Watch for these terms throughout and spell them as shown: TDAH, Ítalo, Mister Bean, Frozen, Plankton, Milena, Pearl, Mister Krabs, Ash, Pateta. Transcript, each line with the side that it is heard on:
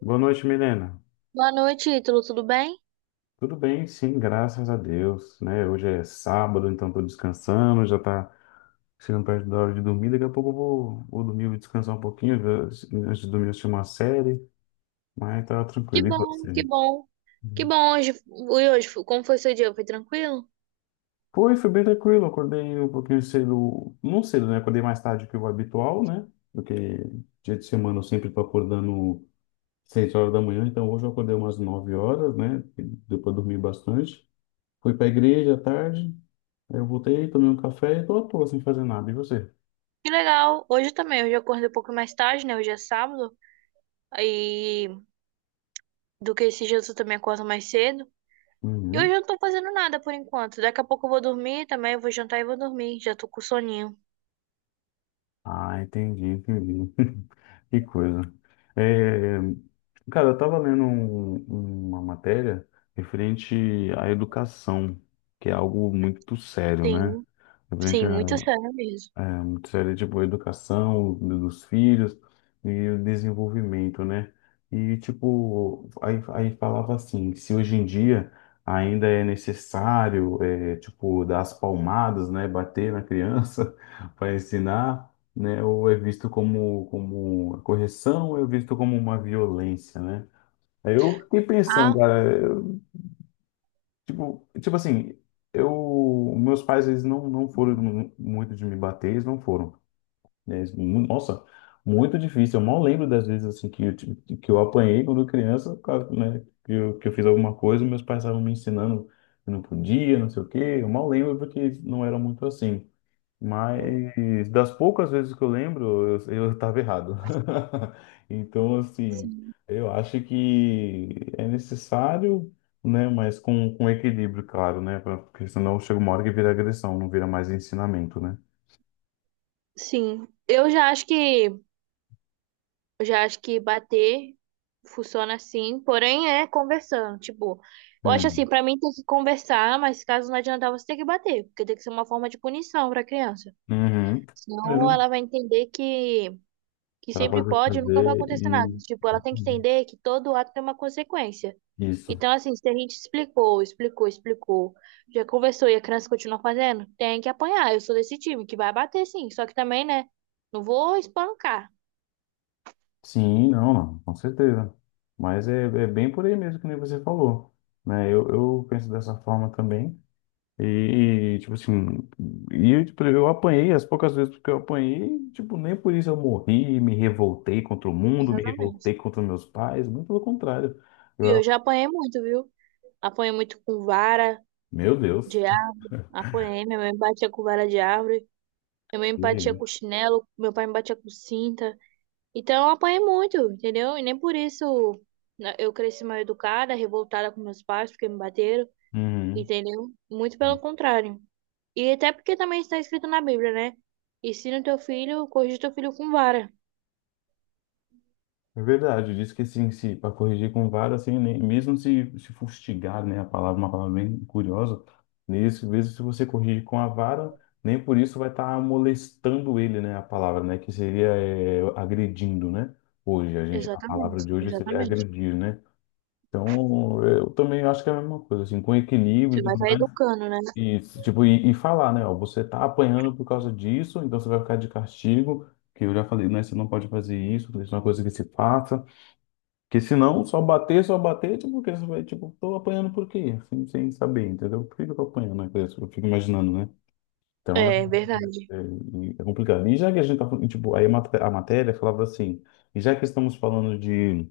left: Boa noite, Milena.
right: Boa noite, Ítalo, tudo bem?
left: Tudo bem? Sim, graças a Deus, né? Hoje é sábado, então tô descansando, já tá chegando perto da hora de dormir. Daqui a pouco eu vou dormir, vou descansar um pouquinho, antes de dormir assistir uma série, mas tá
right: Que
left: tranquilo. E
right: bom,
left: você?
right: que bom. Que
left: Uhum.
right: bom hoje. E hoje, como foi seu dia? Foi tranquilo?
left: Foi bem tranquilo. Acordei um pouquinho cedo, não cedo, né? Acordei mais tarde que o habitual, né? Porque dia de semana eu sempre tô acordando 6 horas da manhã, então hoje eu acordei umas 9 horas, né? Depois dormi bastante. Fui para a igreja à tarde, eu voltei, tomei um café e tô à toa sem fazer nada. E você?
right: Que legal. Hoje também, hoje eu acordei um pouco mais tarde, né? Hoje é sábado. Aí, do que esses dias eu também acordo mais cedo. E hoje
left: Uhum.
right: eu não tô fazendo nada por enquanto. Daqui a pouco eu vou dormir também, eu vou jantar e vou dormir. Já tô com soninho.
left: Ah, entendi, entendi. Que coisa. É, cara, eu tava lendo uma matéria referente à educação, que é algo muito sério, né?
right: Sim,
left: Referente
right: sim, muito
left: à
right: sério mesmo.
left: Seria tipo a educação dos filhos e o desenvolvimento, né? E tipo, aí falava assim, se hoje em dia ainda é necessário, é, tipo, dar as palmadas, né? Bater na criança para ensinar, né? Ou é visto como, como correção, ou é visto como uma violência, né? Aí eu fiquei pensando,
right: Ah,
left: cara, eu, tipo, tipo assim, eu, meus pais, eles não foram muito de me bater, eles não foram, né? Nossa, muito difícil. Eu mal lembro das vezes assim que eu, que eu apanhei quando criança, por causa, né? Que eu fiz alguma coisa, meus pais estavam me ensinando que não podia, não sei o quê. Eu mal lembro porque não era muito assim. Mas das poucas vezes que eu lembro, eu estava errado. Então, assim, eu acho que é necessário, né? Mas com equilíbrio, claro, né? Porque senão chega uma hora que vira agressão, não vira mais ensinamento, né?
right: sim. Eu já acho que bater funciona assim, porém é conversando. Tipo, eu acho assim,
left: Hum.
right: pra mim tem que conversar, mas caso não adiantar, você tem que bater, porque tem que ser uma forma de punição pra criança.
left: Uhum.
right: Senão ela vai entender que
left: Para
right: sempre
left: poder
right: pode e nunca vai
left: fazer
right: acontecer nada.
left: e
right: Tipo, ela tem que entender que todo ato tem uma consequência.
left: isso.
right: Então, assim, se a gente explicou, já conversou e a criança continua fazendo, tem que apanhar. Eu sou desse time que vai bater sim, só que também, né? Não vou espancar.
left: Sim, não, não, com certeza. Mas é, é bem por aí mesmo que nem você falou, né? Eu penso dessa forma também. E, tipo assim, e, tipo, eu apanhei as poucas vezes que eu apanhei, tipo, nem por isso eu morri, me revoltei contra o mundo, me
right: Exatamente.
left: revoltei contra meus pais, muito pelo contrário.
right: E eu
left: Eu,
right: já apanhei muito, viu? Apanhei muito com vara
left: meu Deus.
right: de árvore. Apanhei, minha mãe me batia com vara de árvore. Minha mãe me batia com chinelo. Meu pai me batia com cinta. Então eu apanhei muito, entendeu? E nem por isso né, eu cresci mal educada, revoltada com meus pais, porque me bateram,
left: Uhum.
right: entendeu? Muito pelo contrário. E até porque também está escrito na Bíblia, né? Ensina o teu filho, corrige o teu filho com vara.
left: É verdade, diz que assim, se para corrigir com vara, assim, nem, mesmo se, fustigar, né, a palavra, uma palavra bem curiosa, nesse, mesmo se você corrigir com a vara, nem por isso vai estar molestando ele, né, a palavra, né, que seria é, agredindo, né, hoje, a gente, a palavra
right: Exatamente,
left: de hoje seria
right: exatamente.
left: agredir, né, então eu também acho que é a mesma coisa, assim, com equilíbrio
right: Você
left: e
right: vai
left: tudo
right: estar
left: mais,
right: educando, né?
left: e, tipo, e falar, né, ó, você tá apanhando por causa disso, então você vai ficar de castigo, que eu já falei, né, você não pode fazer isso, isso é uma coisa que se passa, porque senão, só bater, tipo, porque você vai, tipo, tô apanhando por quê? Sem saber, entendeu? Por que que eu tô apanhando? Né? Eu fico imaginando, né? Então,
right: É verdade.
left: é, é é complicado. E já que a gente tá falando, tipo, aí a matéria falava assim, e já que estamos falando de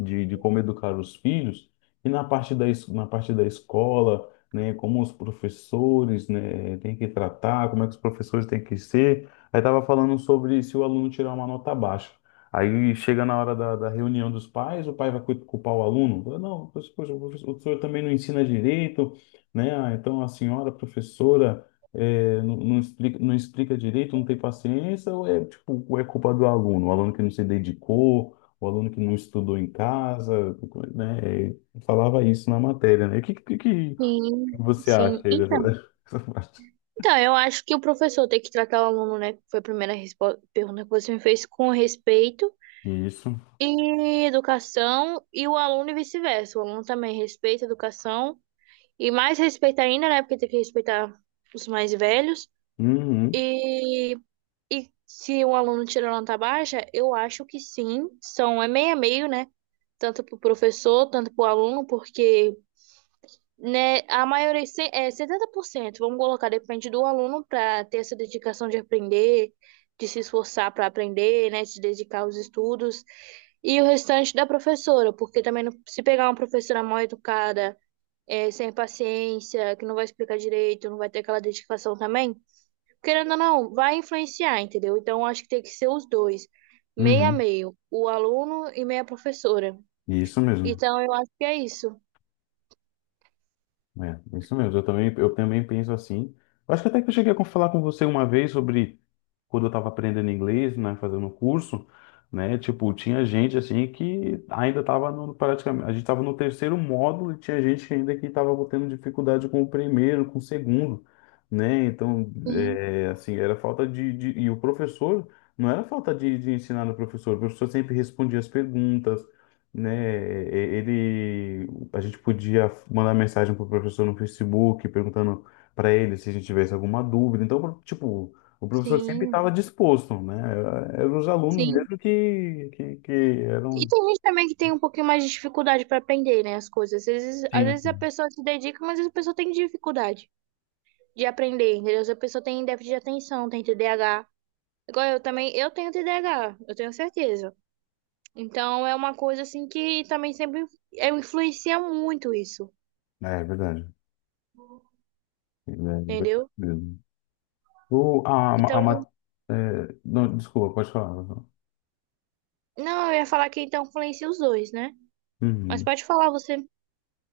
left: de, de como educar os filhos, e na parte na parte da escola, né, como os professores, né, têm que tratar, como é que os professores têm que ser. Aí estava falando sobre se o aluno tirar uma nota baixa. Aí chega na hora da, da reunião dos pais, o pai vai culpar o aluno. Fala, não, poxa, poxa, o professor, o senhor também não ensina direito, né? Ah, então a senhora professora, eh, não explica, não explica direito, não tem paciência, ou é, tipo, ou é culpa do aluno, o aluno que não se dedicou, o aluno que não estudou em casa, né? Falava isso na matéria, né? O que
right: Sim,
left: você acha
right: sim.
left: aí dessa,
right: Então,
left: dessa parte?
right: Então, eu acho que o professor tem que tratar o aluno, né? que Foi a primeira pergunta que você me fez com respeito
left: Isso.
right: e educação, e o aluno e vice-versa. O aluno também respeita a educação, e mais respeito ainda, né? Porque tem que respeitar os mais velhos.
left: Uhum,
right: E, e se o aluno tira nota baixa, eu acho que sim, são é meio a meio, né? Tanto para o professor, tanto para o aluno, porque. Né, a maioria, é 70% vamos colocar, depende do aluno para ter essa dedicação de aprender, de se esforçar para aprender, né, de se dedicar aos estudos, e o restante da professora, porque também se pegar uma professora mal educada, é, sem paciência, que não vai explicar direito, não vai ter aquela dedicação também, querendo ou não, vai influenciar, entendeu? Então acho que tem que ser os dois, meio a
left: uhum.
right: meio, o aluno e meia professora.
left: Isso mesmo.
right: Então eu acho que é isso.
left: É, isso mesmo. Eu também penso assim. Eu acho que até que eu cheguei a falar com você uma vez sobre quando eu estava aprendendo inglês, né, fazendo um curso, né, tipo, tinha gente assim que ainda estava no, praticamente, a gente estava no terceiro módulo e tinha gente ainda que estava tendo dificuldade com o primeiro, com o segundo, né, então,
right: Sim,
left: é, assim, era falta de, e o professor, não era falta de ensinar no professor, o professor sempre respondia as perguntas, né, ele, a gente podia mandar mensagem para o professor no Facebook perguntando para ele se a gente tivesse alguma dúvida, então, tipo, o professor sempre
right: sim,
left: estava disposto, né? Eram os alunos
right: sim.
left: mesmo que
right: E
left: eram.
right: tem gente também que tem um pouquinho mais de dificuldade para aprender, né, as coisas. Às vezes a
left: Sim.
right: pessoa se dedica, mas às vezes a pessoa tem dificuldade de aprender, entendeu? Às vezes a pessoa tem déficit de atenção, tem TDAH. Igual eu também, eu tenho TDAH, eu tenho certeza. Então é uma coisa assim que também sempre é, influencia muito isso,
left: É, é verdade. É verdade
right: entendeu?
left: mesmo. O, a,
right: Então,
left: ma- é, não, desculpa, pode falar.
right: não, eu ia falar que então influencia os dois, né? Mas
left: Uhum.
right: pode falar você.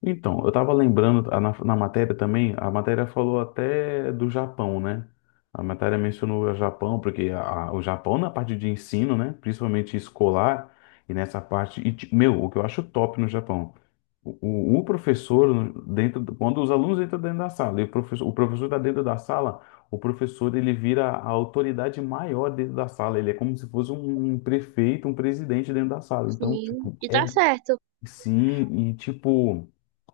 left: Então, eu estava lembrando na, na matéria também, a matéria falou até do Japão, né? A matéria mencionou o Japão, porque o Japão na parte de ensino, né? Principalmente escolar, e nessa parte. E, meu, o que eu acho top no Japão. O, o professor, dentro, quando os alunos entram dentro da sala, e o professor está dentro da sala, o professor ele vira a autoridade maior dentro da sala. Ele é como se fosse um, um prefeito, um presidente dentro da sala. Então,
right: Sim,
left: tipo,
right: e
left: é.
right: tá certo.
left: Sim, e tipo,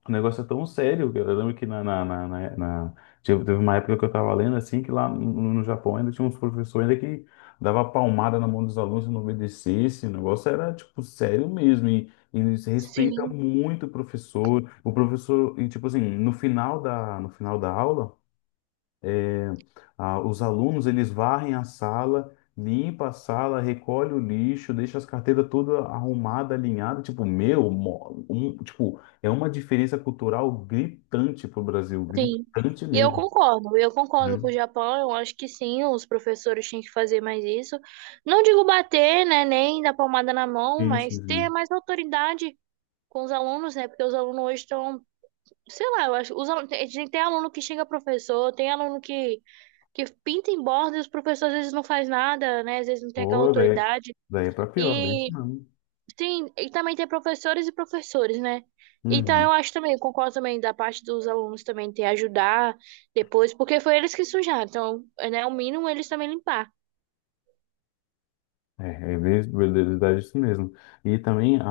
left: o negócio é tão sério, que eu lembro que teve, teve uma época que eu tava lendo assim, que lá no Japão ainda tinha uns professores ainda que dava palmada na mão dos alunos se não obedecesse. O negócio era, tipo, sério mesmo. E se respeita
right: Sim.
left: muito o professor. O professor, e tipo assim, no final da, no final da aula. Ah, os alunos, eles varrem a sala, limpa a sala, recolhe o lixo, deixa as carteiras toda arrumada, alinhada. Tipo, meu, tipo, é uma diferença cultural gritante pro Brasil,
right: Sim.
left: gritante
right: E
left: mesmo,
right: eu concordo
left: né?
right: com o Japão, eu acho que sim, os professores tinham que fazer mais isso. Não digo bater, né, nem dar palmada na mão,
left: Sim,
right: mas
left: sim,
right: ter
left: sim.
right: mais autoridade com os alunos, né, porque os alunos hoje estão, sei lá, eu acho, os alunos, tem aluno que xinga professor, tem aluno que pinta em borda e os professores às vezes não faz nada, né, às vezes não tem aquela
left: Pô,
right: autoridade.
left: daí é pra pior, bem isso não.
right: Sim, e também tem professores e professores, né? Então eu acho também, eu concordo também da parte dos alunos também ter ajudar depois, porque foi eles que sujaram, então, né, o mínimo eles também limpar.
left: É, verdade é isso mesmo. E também a,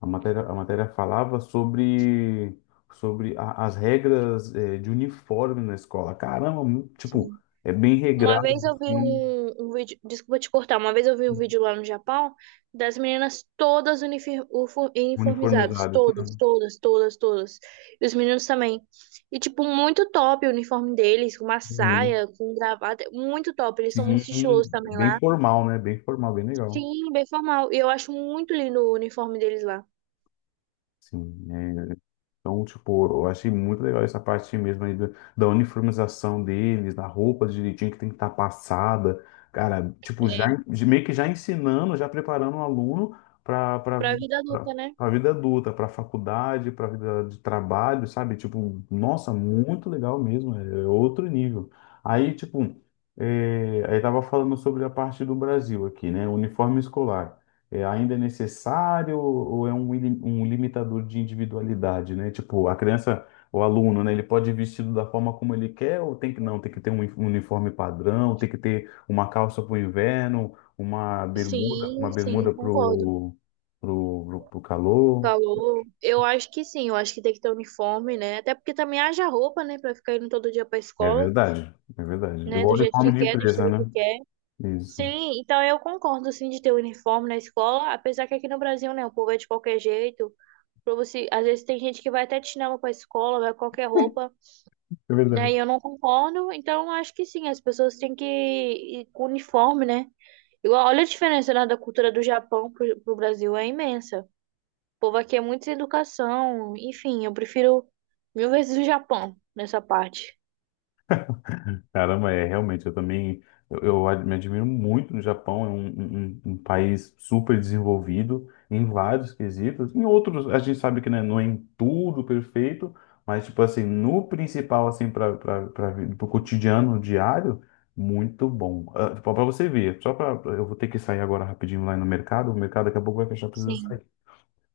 left: a matéria falava sobre, sobre as regras, eh, de uniforme na escola. Caramba, tipo,
right: Sim.
left: é bem
right: Uma vez
left: regrado,
right: eu vi
left: assim,
right: um, um vídeo, desculpa te cortar, uma vez eu vi um vídeo lá no Japão das meninas todas uniformizadas,
left: uniformizado. Isso
right: todas,
left: mesmo.
right: todas, todas, todas. E os meninos também. E, tipo, muito top o uniforme deles, com uma
left: Uhum.
right: saia, com gravata, muito top. Eles são muito
left: Sim,
right: estilosos também lá.
left: bem formal, né? Bem formal, bem legal.
right: Sim, bem formal. E eu acho muito lindo o uniforme deles lá.
left: Sim, é, então, tipo, eu achei muito legal essa parte mesmo aí da, da uniformização deles, da roupa direitinho que tem que estar passada. Cara, tipo, já,
right: É,
left: meio que já ensinando, já preparando o aluno para
right: pra vida adulta, né?
left: vida adulta, para faculdade, para vida de trabalho, sabe? Tipo, nossa, muito legal mesmo, é outro nível. Aí, tipo, é, aí tava falando sobre a parte do Brasil aqui, né? Uniforme escolar, é, ainda é necessário ou é um, um limitador de individualidade, né? Tipo, a criança, o aluno, né? Ele pode ir vestido da forma como ele quer ou tem que não, tem que ter um uniforme padrão, tem que ter uma calça para o inverno, uma
right: Sim, sim,
left: bermuda
right: concordo.
left: pro calor.
right: Calor. Eu acho que sim, eu acho que tem que ter uniforme, né? Até porque também haja roupa, né? Pra ficar indo todo dia pra
left: É
right: escola,
left: verdade, é verdade.
right: né?
left: Igual
right: Do jeito
left: uniforme
right: que
left: de
right: quer, do
left: empresa,
right: estilo que
left: né?
right: quer.
left: Isso.
right: Sim, então eu concordo, sim, de ter uniforme na escola. Apesar que aqui no Brasil, né? O povo é de qualquer jeito. Pra você... Às vezes tem gente que vai até de chinelo pra escola, vai com qualquer roupa,
left: É
right: né? E
left: verdade.
right: eu não concordo. Então eu acho que sim, as pessoas têm que ir com uniforme, né? E olha a diferença, né, da cultura do Japão pro, pro Brasil, é imensa. O povo aqui é muito sem educação, enfim, eu prefiro mil vezes o Japão nessa parte.
left: Caramba, é realmente, eu também, eu, me admiro muito no Japão, é um, um país super desenvolvido em vários quesitos. Em outros, a gente sabe que, né, não é em tudo perfeito, mas tipo assim, no principal, assim, para o cotidiano diário, muito bom. Ah, tipo, para você ver, só para, eu vou ter que sair agora rapidinho lá no mercado, o mercado daqui a pouco vai fechar, precisa sair.
right: Sim.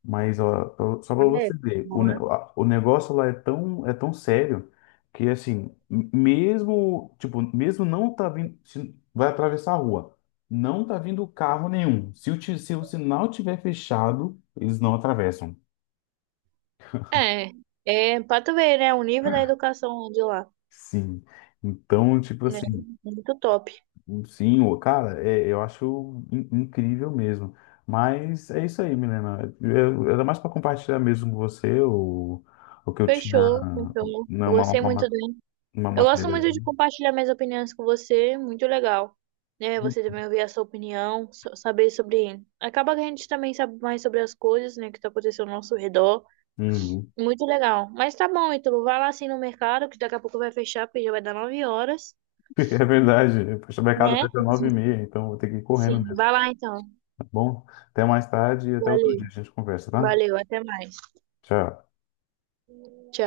left: Mas ó, só para
right: É,
left: você ver, o,
right: boa.
left: o negócio lá é tão, sério que assim, mesmo, tipo, mesmo não tá vindo, se vai atravessar a rua, não tá vindo carro nenhum. Se o, se o sinal tiver fechado, eles não atravessam.
right: É, é pra tu ver, né, o nível da educação de lá,
left: Sim. Então, tipo
right: né,
left: assim,
right: muito top.
left: sim, ô, cara, eu acho incrível mesmo. Mas é isso aí, Milena. Era mais para compartilhar mesmo com você o que eu tinha,
right: Fechou, então,
left: não,
right: eu gostei muito
left: uma
right: dele.
left: Uma
right: Eu gosto
left: matéria.
right: muito de compartilhar minhas opiniões com você, muito legal. Né, você também ouvir a sua opinião, saber sobre... Acaba que a gente também sabe mais sobre as coisas, né, que tá acontecendo ao nosso redor.
left: Uhum.
right: Muito legal. Mas tá bom, Ítalo. Vai lá assim no mercado, que daqui a pouco vai fechar, porque já vai dar 9 horas,
left: É verdade. Poxa, o mercado
right: né?
left: fecha 9h30, então vou ter que ir correndo
right: Sim,
left: mesmo,
right: vai lá então.
left: tá bom? Até mais tarde e até outro
right: Valeu,
left: dia a gente conversa, tá?
right: valeu, até mais.
left: Tchau.
right: Tchau.